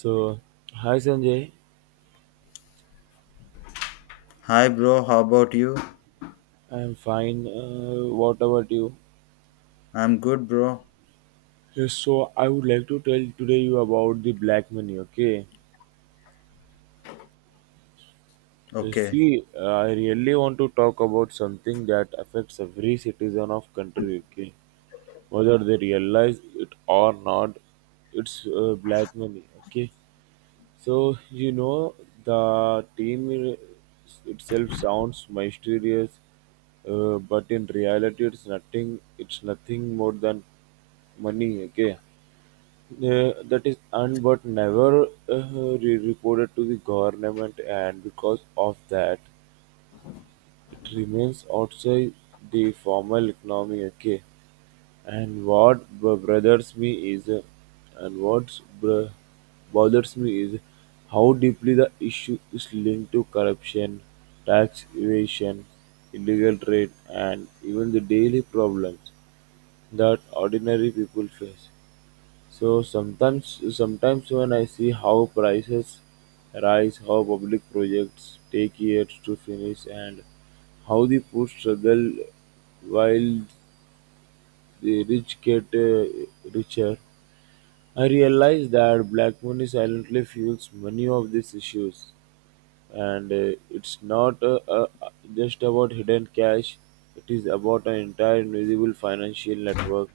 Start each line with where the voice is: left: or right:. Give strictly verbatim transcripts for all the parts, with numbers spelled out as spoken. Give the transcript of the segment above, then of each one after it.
right: So, hi Sanjay,
left: Hi, bro. How about you?
right: I am fine. Uh, what about you?
left: I'm good, bro.
right: Yes, so I would like to tell today you about the black money. Okay. Uh,
left: Okay.
right: see, uh, I really want to talk about something that affects every citizen of country. Okay, whether they realize it or not, it's uh, black money. Okay. So, you know, the team i- itself sounds mysterious, uh, but in reality, it's nothing. It's nothing more than money. Okay, uh, that is earned but never uh, re- reported to the government, and because of that. It remains outside the formal economy. Okay, and what b- bothers me is uh, and what b- bothers me is how deeply the issue is linked to corruption, tax evasion, illegal trade, and even the daily problems that ordinary people face. So sometimes, sometimes when I see how prices rise, how public projects take years to finish, and how the poor struggle while the rich get uh, richer, I realize that black money silently fuels many of these issues. And uh, it's not uh, uh, just about hidden cash, it is about an entire invisible financial network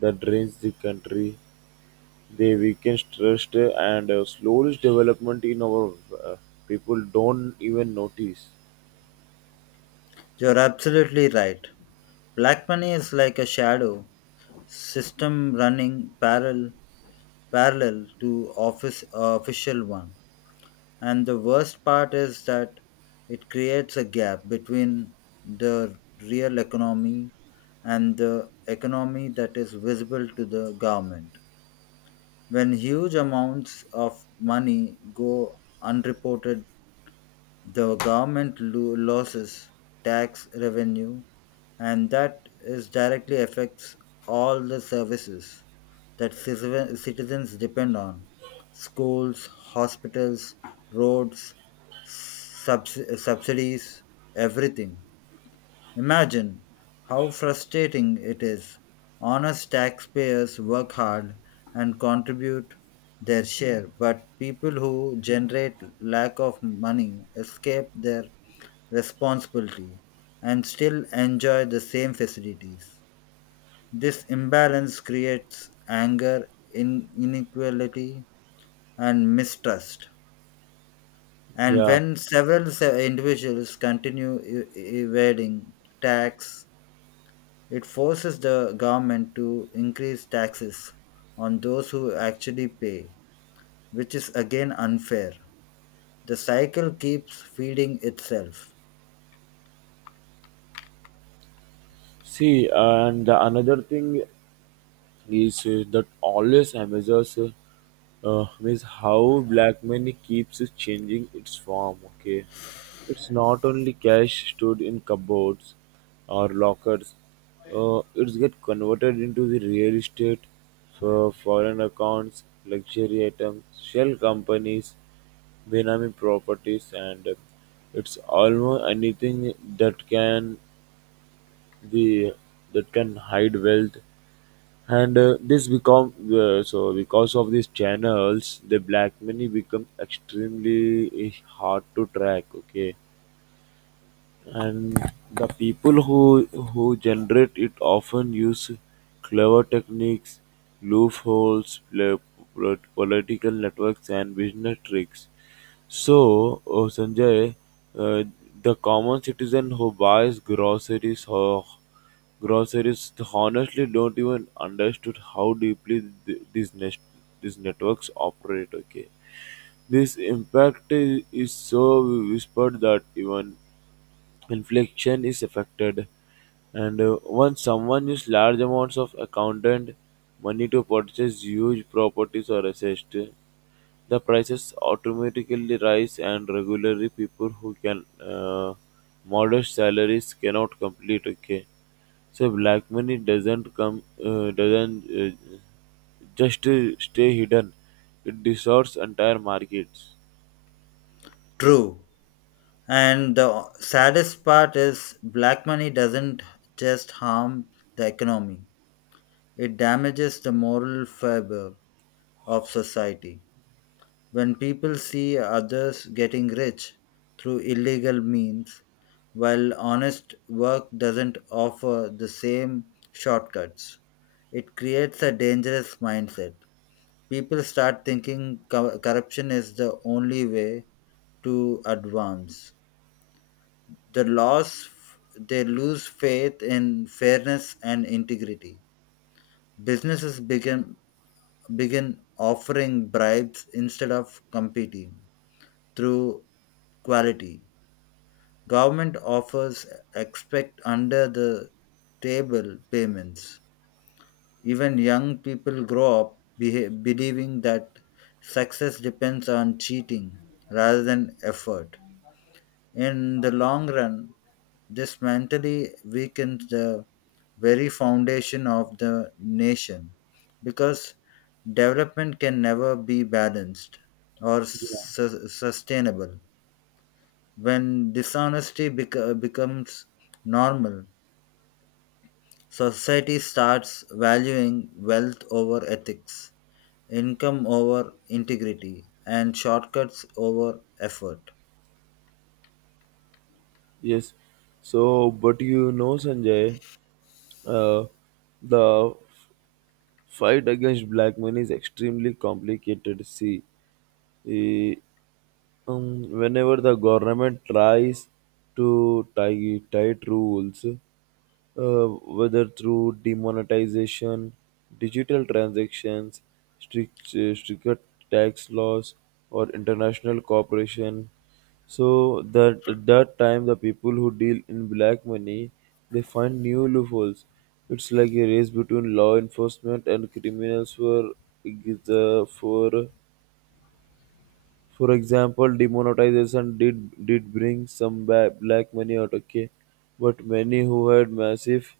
right: that drains the country, they weaken trust and uh, slows development in our uh, people don't even notice.
left: You're absolutely right. Black money is like a shadow system running parallel parallel to office official one. And the worst part is that it creates a gap between the real economy and the economy that is visible to the government. When huge amounts of money go unreported, the government lo- loses tax revenue, and that is directly affects all the services that citizen- citizens depend on schools, hospitals, roads, subs- subsidies, everything. Imagine how frustrating it is. Honest taxpayers work hard and contribute their share, but people who generate lack of money escape their responsibility and still enjoy the same facilities. This imbalance creates anger, in- inequality, and mistrust. And
right: Yeah.
left: when several se- individuals continue e- e- evading tax, it forces the government to increase taxes on those who actually pay, which is again unfair. The cycle keeps feeding itself.
right: See, uh, and the another thing is uh, that always amazes us. Uh, means how black money keeps changing its form. Okay, it's not only cash stored in cupboards or lockers. Uh, it's get converted into the real estate for foreign accounts, luxury items, shell companies, Benami properties, and uh, it's almost anything that can the that can hide wealth, and uh, this become uh, so because of these channels the black money become extremely hard to track. Okay, and the people who who generate it often use clever techniques, loopholes, pl- pl- political networks, and business tricks. So, oh, Sanjay, uh, the common citizen who buys groceries ho- groceries honestly don't even understood how deeply th- these net- these networks operate. Okay, this impact is, is so whispered that even inflation is affected. And uh, once someone uses large amounts of accountant money to purchase huge properties or assets, the prices automatically rise, and regularly people who can uh, modest salaries cannot complete. Okay, so black money doesn't come uh, doesn't uh, just uh, stay hidden; it distorts entire markets.
left: True. And the saddest part is black money doesn't just harm the economy, it damages the moral fiber of society. When people see others getting rich through illegal means, while honest work doesn't offer the same shortcuts, it creates a dangerous mindset. People start thinking co- corruption is the only way to advance. The loss, they lose faith in fairness and integrity. Businesses begin begin offering bribes instead of competing through quality. Government offers expect under the table payments. Even young people grow up beha- believing that success depends on cheating rather than effort. In the long run, this mentally weakens the very foundation of the nation because development can never be balanced or su- sustainable. When dishonesty bec- becomes normal, society starts valuing wealth over ethics, income over integrity, and shortcuts over effort.
right: Yes. So, but you know, Sanjay. Uh, the fight against black money is extremely complicated. See, eh, um, whenever the government tries to tie tight rules, uh, whether through demonetization, digital transactions, strict, uh, stricter tax laws, or international cooperation, so that that time the people who deal in black money they find new loopholes. It's like a race between law enforcement and criminals for the for for example, demonetization did did bring some ba- black money out. Okay, but many who had massive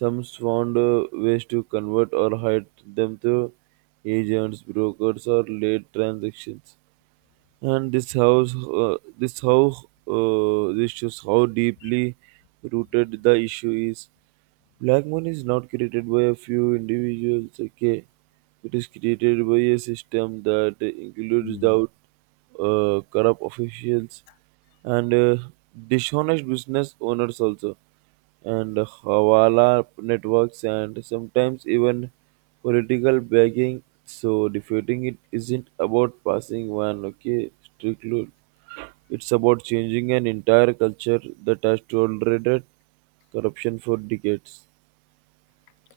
right: sums found uh, ways to convert or hide them through agents, brokers, or late transactions. And this house, uh, this how uh, this shows how deeply rooted the issue is. Black money is not created by a few individuals, okay? It is created by a system that includes
left: Mm.
right: doubt, uh, corrupt officials, and uh, dishonest business owners also, and hawala networks, and sometimes even political begging. So defeating it isn't about passing one, okay, strict rule. It's about changing an entire culture that has tolerated corruption for decades.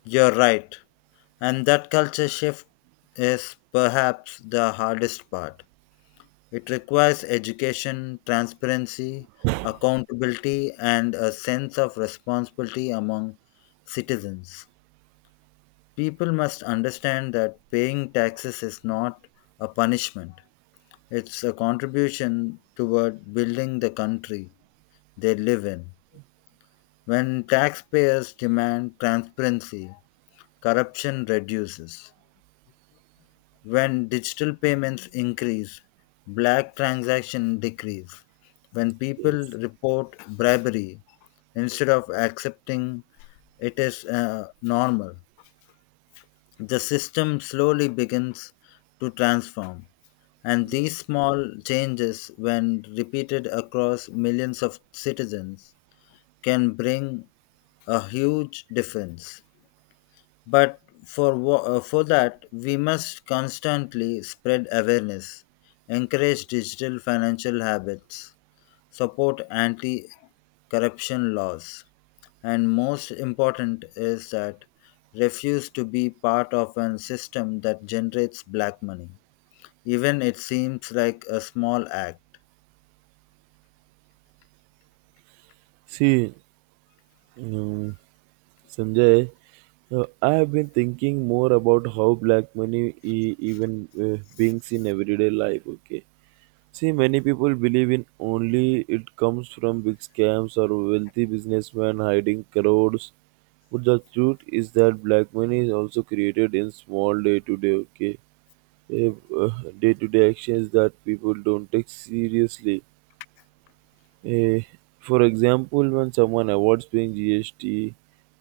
left: You're right. And that culture shift is perhaps the hardest part. It requires education, transparency, accountability, and a sense of responsibility among citizens. People must understand that paying taxes is not a punishment, it's a contribution toward building the country they live in. When taxpayers demand transparency, corruption reduces. When digital payments increase, black transactions decrease. When people
right: Yes.
left: report bribery instead of accepting it is uh, normal, the system slowly begins to transform. And these small changes, when repeated across millions of citizens, can bring a huge difference. But for, wha- uh, for that, we must constantly spread awareness, encourage digital financial habits, support anti corruption laws, and most important is that refuse to be part of an system that generates black money, even it seems like a small act.
right: See, um, Sanjay, uh, I have been thinking more about how black money e- even uh, being in everyday life. Okay. See, many people believe in only it comes from big scams or wealthy businessmen hiding crores. But the truth is that black money is also created in small day to day, okay? Day to day actions that people don't take seriously. Eh, for example, when someone avoids paying G S T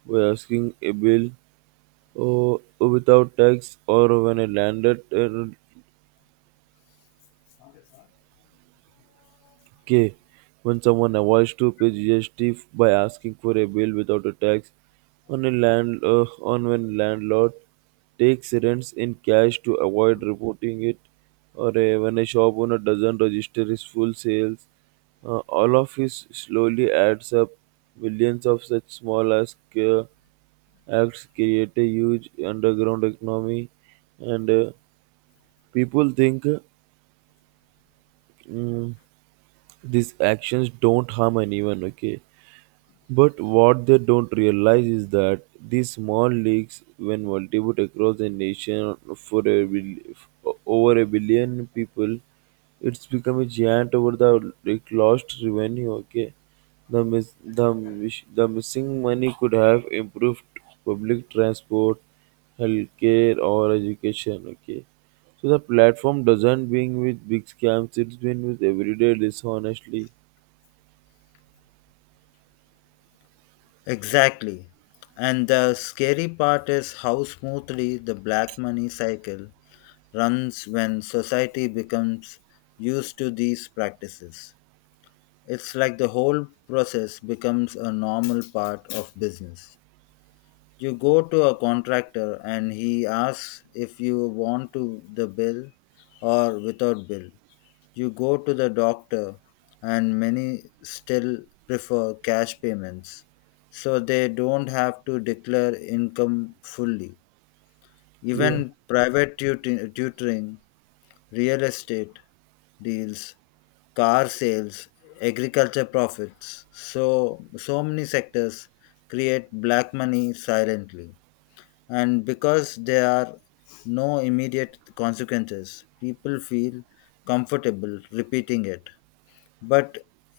right: by asking a bill or without tax, or when a landed uh, K, when someone avoids to pay G S T by asking for a bill without a tax, on a land uh, on when landlord takes rents in cash to avoid reporting it, or uh, when a shop owner doesn't register his full sales, uh, all of this slowly adds up. Millions of such small as uh, acts create a huge underground economy, and uh, people think mm, these actions don't harm anyone. Okay, but what they don't realize is that these small leagues, when multiplied across the nation for a bil- over a billion people, it's become a giant over the like, lost revenue. Okay, the miss, the miss- the missing money could have improved public transport, healthcare, or education. Okay, so the platform doesn't being with big scams; it's been with everyday dishonestly.
left: Exactly. And the scary part is how smoothly the black money cycle runs when society becomes used to these practices. It's like the whole process becomes a normal part of business. You go to a contractor and he asks if you want to the bill or without bill. You go to the doctor, and many still prefer cash payments so they don't have to declare income fully. Even
right: Yeah.
left: private tut- tutoring, real estate deals, car sales, agriculture profits, so so many sectors create black money silently. And because there are no immediate consequences, people feel comfortable repeating it. But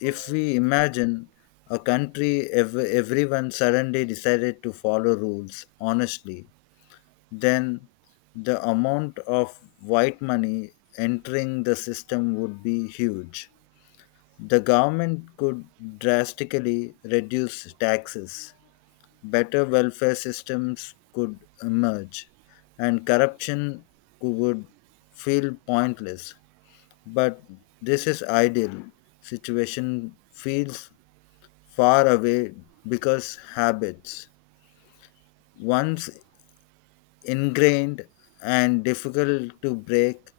left: if we imagine a country ev- everyone suddenly decided to follow rules honestly, then the amount of white money entering the system would be huge. The government could drastically reduce taxes, better welfare systems could emerge, and corruption cou- would feel pointless. But this is ideal situation feels far away because habits, once ingrained and difficult to break,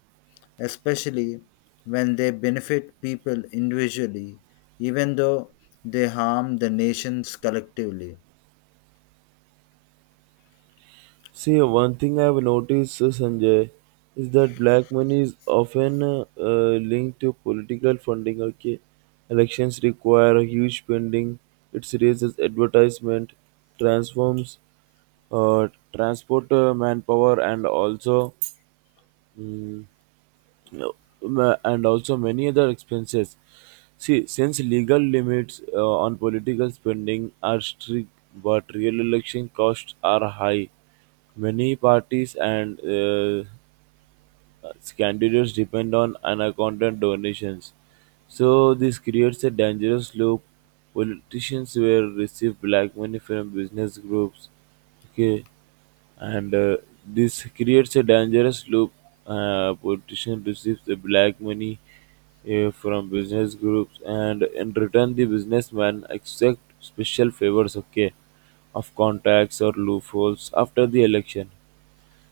left: especially when they benefit people individually, even though they harm the nations collectively.
right: See, one thing I've noticed, uh, Sanjay, is that black money is often uh, uh, linked to political funding. Okay, elections require a huge spending. It raises advertisement, transforms, uh, transport, uh, manpower, and also. Mm, no. ma- And also many other expenses. See, since legal limits uh, on political spending are strict, but real election costs are high, many parties and uh, Scandinavians depend on unaccounted donations. So this creates a dangerous loop. Politicians will receive black money from business groups. Okay, and uh, this creates a dangerous loop. Uh, politician receives the black money uh, from business groups, and in return, the businessman accepts special favors. Okay, of contacts or loopholes after the election.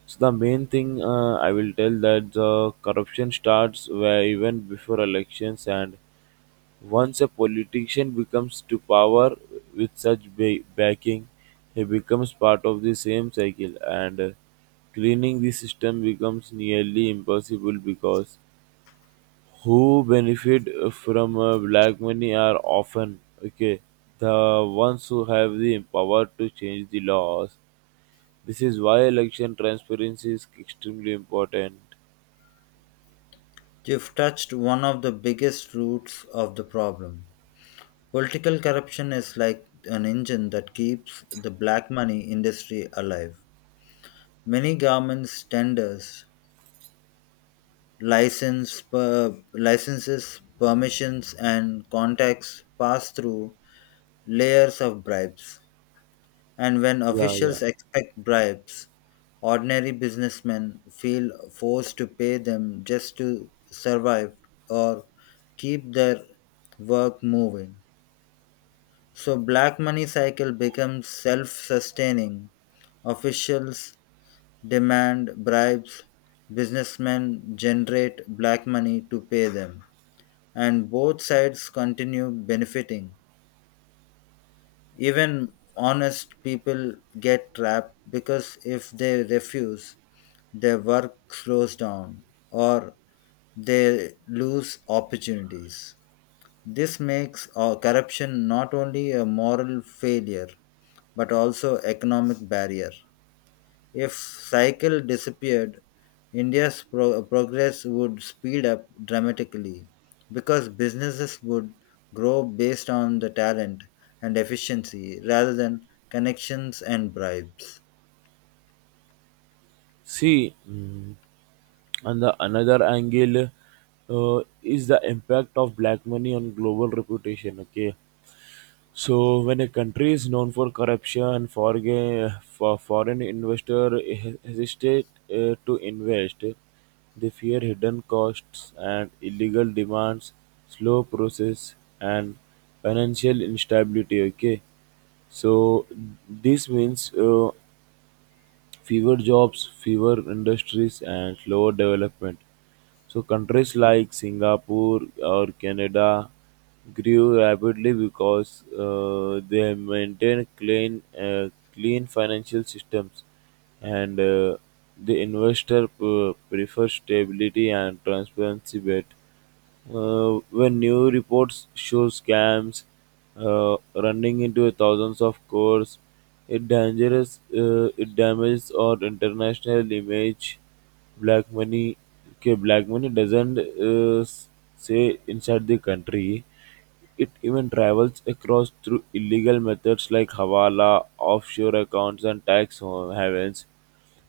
right: So the main thing uh, I will tell that the corruption starts where even before elections, and once a politician becomes to power with such ba- backing, he becomes part of the same cycle, and uh, cleaning the system becomes nearly impossible because who benefit from uh, black money are often okay the ones who have the power to change the laws. This is why election transparency is extremely important.
left: You've touched one of the biggest roots of the problem. Political corruption is like an engine that keeps the black money industry alive. Many governments, tenders, license per, licenses permissions and contacts pass through layers of bribes and when
right: Yeah, yeah.
left: officials expect bribes ordinary businessmen feel forced to pay them just to survive or keep their work moving so black money cycle becomes self-sustaining officials demand bribes businessmen generate black money to pay them and both sides continue benefiting. Even honest people get trapped because if they refuse, their work slows down or they lose opportunities. This makes uh, corruption not only a moral failure but also economic barrier. If cycle disappeared, India's pro- progress would speed up dramatically because businesses would grow based on the talent and efficiency rather than connections and bribes.
right: See, mm, and the another angle uh, is the impact of black money on global reputation. Okay, so, when a country is known for corruption, forga- for foreign investor he- hesitate uh, to invest. They fear hidden costs and illegal demands, slow process, and financial instability. Okay, so this means uh, fewer jobs, fewer industries, and slower development. So countries like Singapore or Canada grew rapidly because uh, they maintain clean, uh, clean financial systems, and uh, the investor p- prefers stability and transparency. Bet. Uh, when new reports show scams uh, running into thousands of crores, it dangerous. Uh, it damages our international image. Black money. Okay, black money doesn't uh, s- say inside the country. It even travels across through illegal methods like hawala, offshore accounts, and tax havens.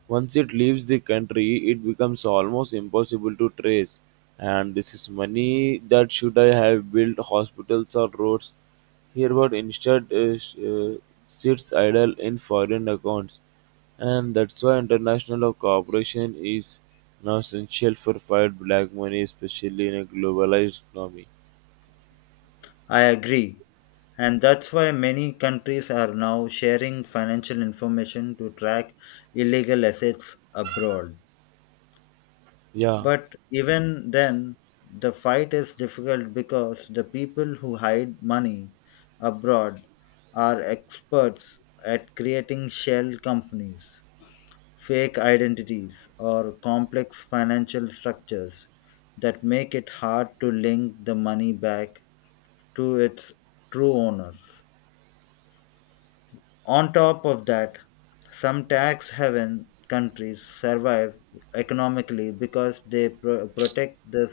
right: Once it leaves the country, it becomes almost impossible to trace. And this is money that should I have built hospitals or roads here, but instead uh, sh- uh, sits idle in foreign accounts. And that's why international cooperation is now essential for fight black money, especially in a globalized economy.
left: I agree. And that's why many countries are now sharing financial information to track illegal assets abroad.
right: Yeah.
left: But even then, the fight is difficult because the people who hide money abroad are experts at creating shell companies, fake identities, or complex financial structures that make it hard to link the money back to its true owners. On top of that, some tax haven countries survive economically because they pro- protect the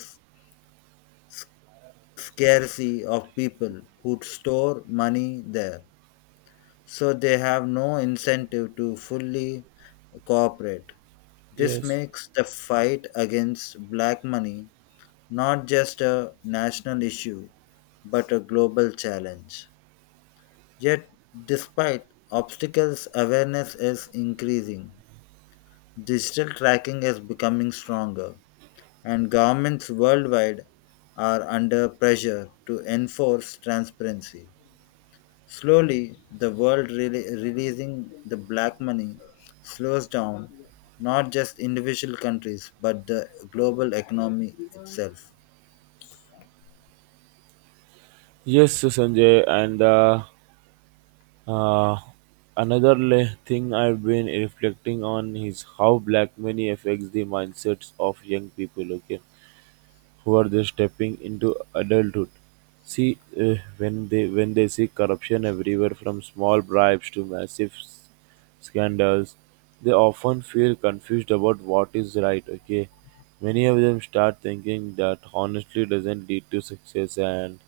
left: scarcity of people who store money there, so they have no incentive to fully cooperate. This
right: Yes.
left: makes the fight against black money not just a national issue but a global challenge. Yet, despite obstacles, awareness is increasing. Digital tracking is becoming stronger, and governments worldwide are under pressure to enforce transparency. Slowly, the world rele releasing the black money slows down not just individual countries but the global economy itself.
right: Yes, Sanjay, and. Uh, Uh, another le- thing I've been reflecting on is how black money affects the mindsets of young people. Okay, who are just stepping into adulthood. See, uh, when they when they see corruption everywhere, from small bribes to massive s- scandals, they often feel confused about what is right. Okay, many of them start thinking that honestly doesn't lead to success and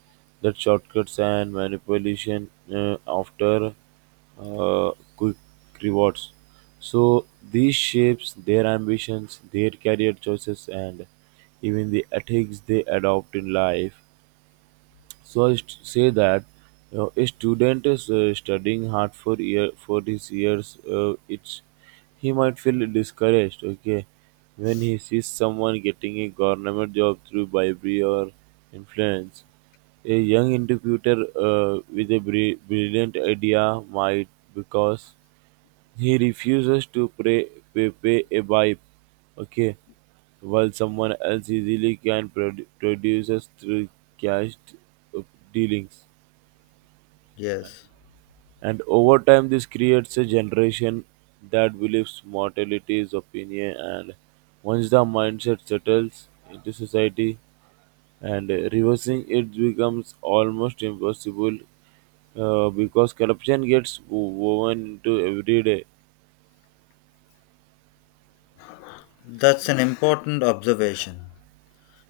right: that shortcuts and manipulation uh, after uh, quick rewards. So this shapes their ambitions, their career choices, and even the ethics they adopt in life. So I st- say that you know, a student is uh, studying hard for year for his years. Uh, it's He might feel discouraged. Okay, when he sees someone getting a government job through bribery or influence, a young entrepreneur uh, with a bri- brilliant idea might because he refuses to pray, pay, pay a bribe, okay, while someone else easily can produ- produces through cash uh, dealings.
left: Yes,
right: And over time, this creates a generation that believes mortality is opinion. And once the mindset settles into society, and uh, reversing it becomes almost impossible uh, because corruption gets wo- woven into everyday.
left: that's an important observation.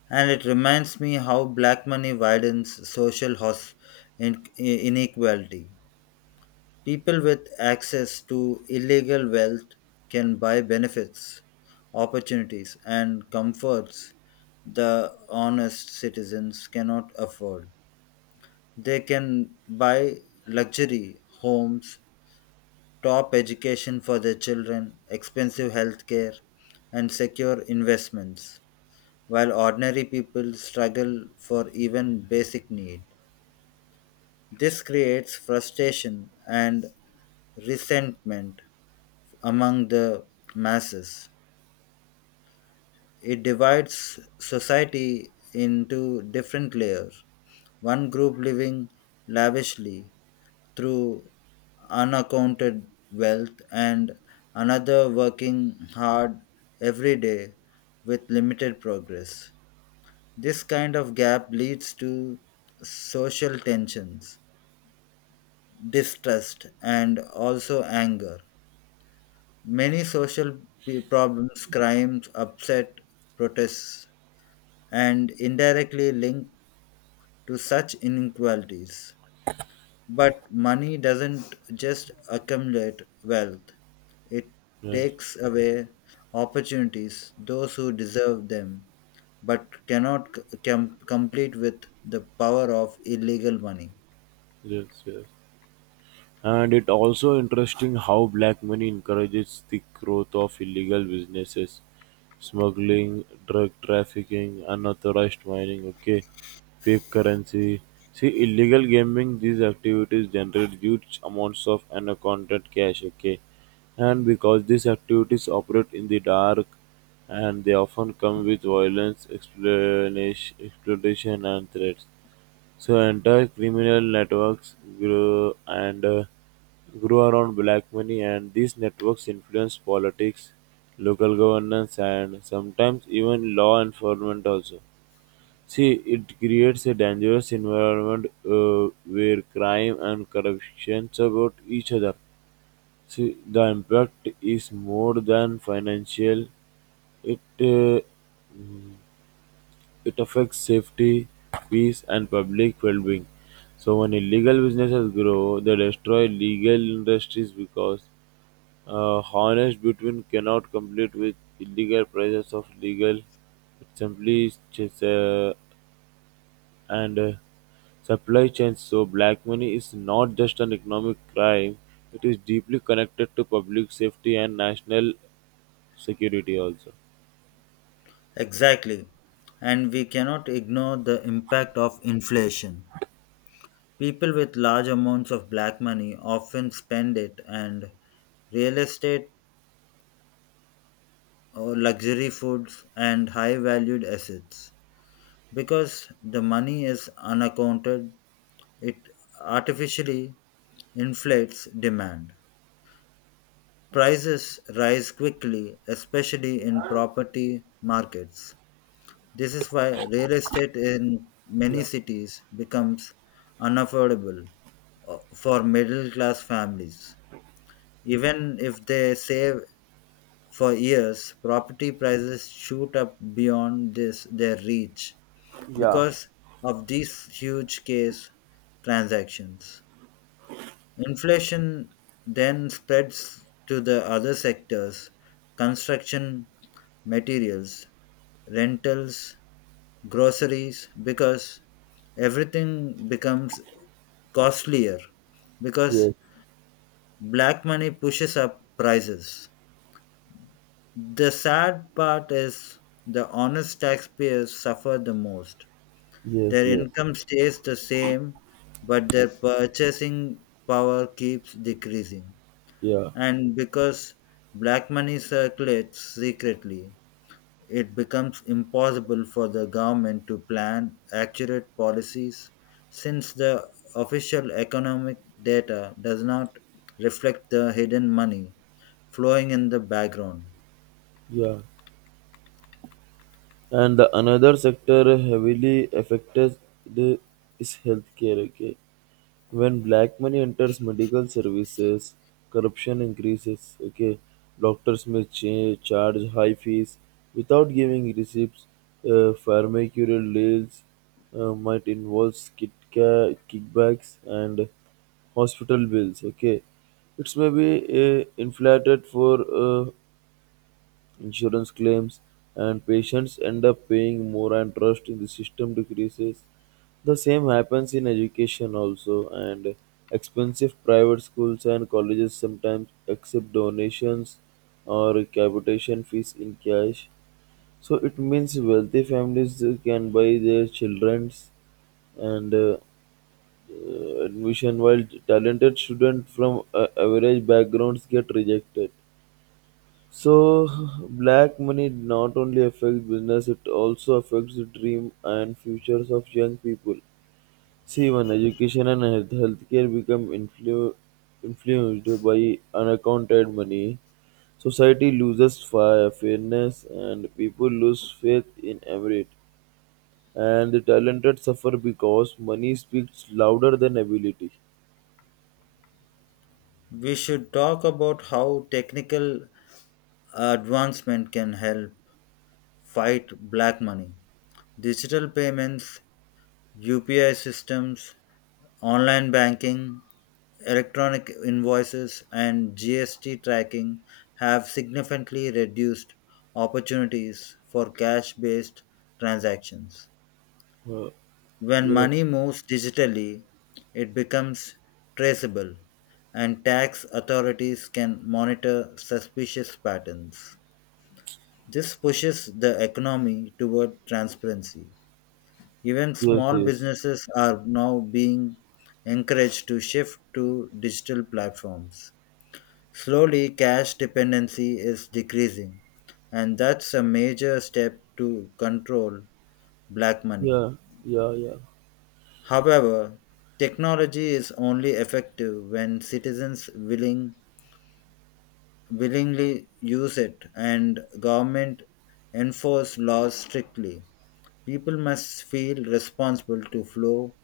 left: And it reminds me how black money widens social hos- in- inequality. People with access to illegal wealth can buy benefits, opportunities, and comforts the honest citizens cannot afford. They can buy luxury homes, top education for their children, expensive healthcare, and secure investments, while ordinary people struggle for even basic need. This creates frustration and resentment among the masses. It divides society into different layers. One group living lavishly through unaccounted wealth, and another working hard every day with limited progress. This kind of gap leads to social tensions, distrust, and also anger. Many social p- problems, crimes, upset, protests, and indirectly linked to such inequalities. But money doesn't just accumulate wealth, it
right: Yes,
left: takes away opportunities those who deserve them but cannot c- com- complete with the power of illegal money.
right: yes, yes. And it also interesting how black money encourages the growth of illegal businesses, smuggling, drug trafficking, unauthorized mining, okay, fake currency. See, illegal gambling, these activities generate huge amounts of unaccounted cash, okay. And because these activities operate in the dark, and they often come with violence, explanation, exploitation, and threats. So entire criminal networks grew and uh, grew around black money, and these networks influence politics, local governance, and sometimes even law enforcement also. See, it creates a dangerous environment uh, where crime and corruption support each other. See, the impact is more than financial; it uh, it affects safety, peace, and public well-being. So when illegal businesses grow, they destroy legal industries because uh, honest between cannot compete with illegal prices of legal. It simply just, uh, and uh, supply chains. So black money is not just an economic crime; it is deeply connected to public safety and national security also.
left: Exactly, and we cannot ignore the impact of inflation. People with large amounts of black money often spend it and real estate or luxury foods and high valued assets. Because the money is unaccounted, it artificially inflates demand. Prices rise quickly, especially in property markets. This is why real estate in many cities becomes unaffordable uh, for middle class families. Even if they save for years, property prices shoot up beyond this, their reach
right: Yeah.
left: because of these huge case transactions. Inflation then spreads to the other sectors construction materials, rentals, groceries, because everything becomes costlier because
right: Yes,
left: black money pushes up prices. The sad part is the honest taxpayers suffer the most.
right: yes,
left: Their
right: yes.
left: income stays the same, but their purchasing power keeps decreasing.
right: Yeah,
left: And because black money circulates secretly, it becomes impossible for the government to plan accurate policies since the official economic data does not reflect the hidden money flowing in the background.
right: yeah. And the another sector heavily affected is healthcare. Okay, when black money enters medical services, corruption increases. Okay, doctors may cha- charge high fees without giving receipts. Uh, pharmaceutical deals uh, might involve kit ca- kickbacks and hospital bills. Okay, it's maybe uh, inflated for uh, insurance claims, and patients end up paying more, and trust in the system decreases. The same happens in education also, and expensive private schools and colleges sometimes accept donations or capitation fees in cash. So it means wealthy families uh, can buy their children's and uh, uh, admission, while talented students from uh, average backgrounds get rejected. So, black money not only affects business, it also affects the dream and futures of young people. See, when education and health healthcare become influ- influenced by unaccounted money, society loses fi- fairness and people lose faith in merit. And the talented suffer because money speaks louder than ability.
left: We should talk about how technical advancement can help fight black money. Digital payments, U P I systems, online banking, electronic invoices, and G S T tracking have significantly reduced opportunities for cash based transactions.
right: Uh,
left: When
right: yes,
left: money moves digitally, it becomes traceable, and tax authorities can monitor suspicious patterns. This pushes the economy toward transparency. Even
right: yes,
left: small
right: yes.
left: businesses are now being encouraged to shift to digital platforms. Slowly, cash dependency is decreasing, and that's a major step to control black money.
right: Yeah, yeah, yeah.
left: However, technology is only effective when citizens willing, willingly use it and government enforce laws strictly. People must feel responsible to follow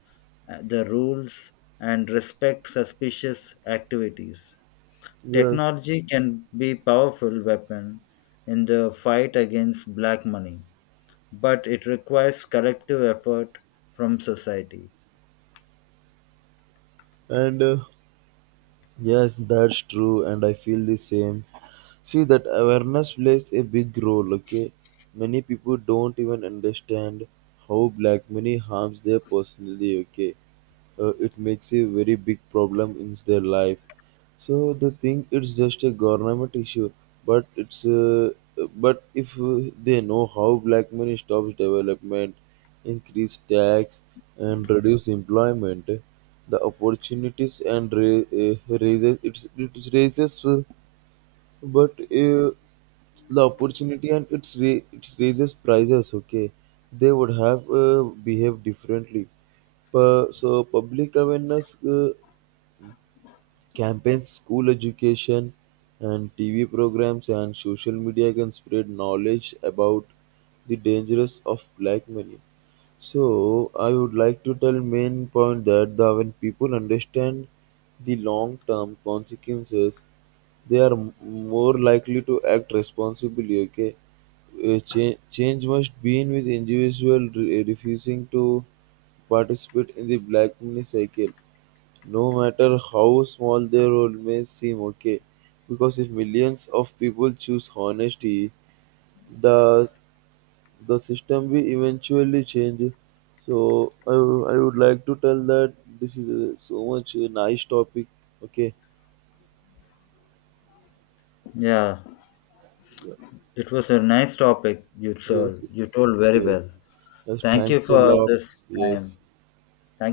left: uh, the rules and respect suspicious activities.
right: Yes.
left: Technology can be a powerful weapon in the fight against black money, but it requires collective effort from society.
right: And uh, Yes, that's true, and I feel the same. See, that awareness plays a big role, okay? Many people don't even understand how black money harms their personally, okay? Uh, it makes a very big problem in their life. So they think it's just a government issue, but it's uh, but if uh, they know how black money stops development, increase tax, and reduce employment, the opportunities and ra- eh, raises it's, it raises uh, but uh, the opportunity and it's ra- it raises prices. Okay, they would have uh, behaved differently. Pu- so public awareness uh, campaigns, school education and T V programs and social media can spread knowledge about the dangers of black money. So I would like to tell main point that the, when people understand the long term consequences, they are m- more likely to act responsibly. Okay, Uh, cha- change must be in with individual re- refusing to participate in the black money cycle. No matter how small their role may seem okay, because if millions of people choose honesty, the the system will eventually change. So I, w- I would like to tell that this is a, so much a nice topic. Okay.
left: Yeah.
right: Yeah.
left: It was a nice topic you
right: Yes.
left: told. You told very
right: Yes.
left: well.
right: Yes,
left: Thank you
right: thanks a
left: for
right: lot.
left: this time.
right: Yes.
left: Thank you.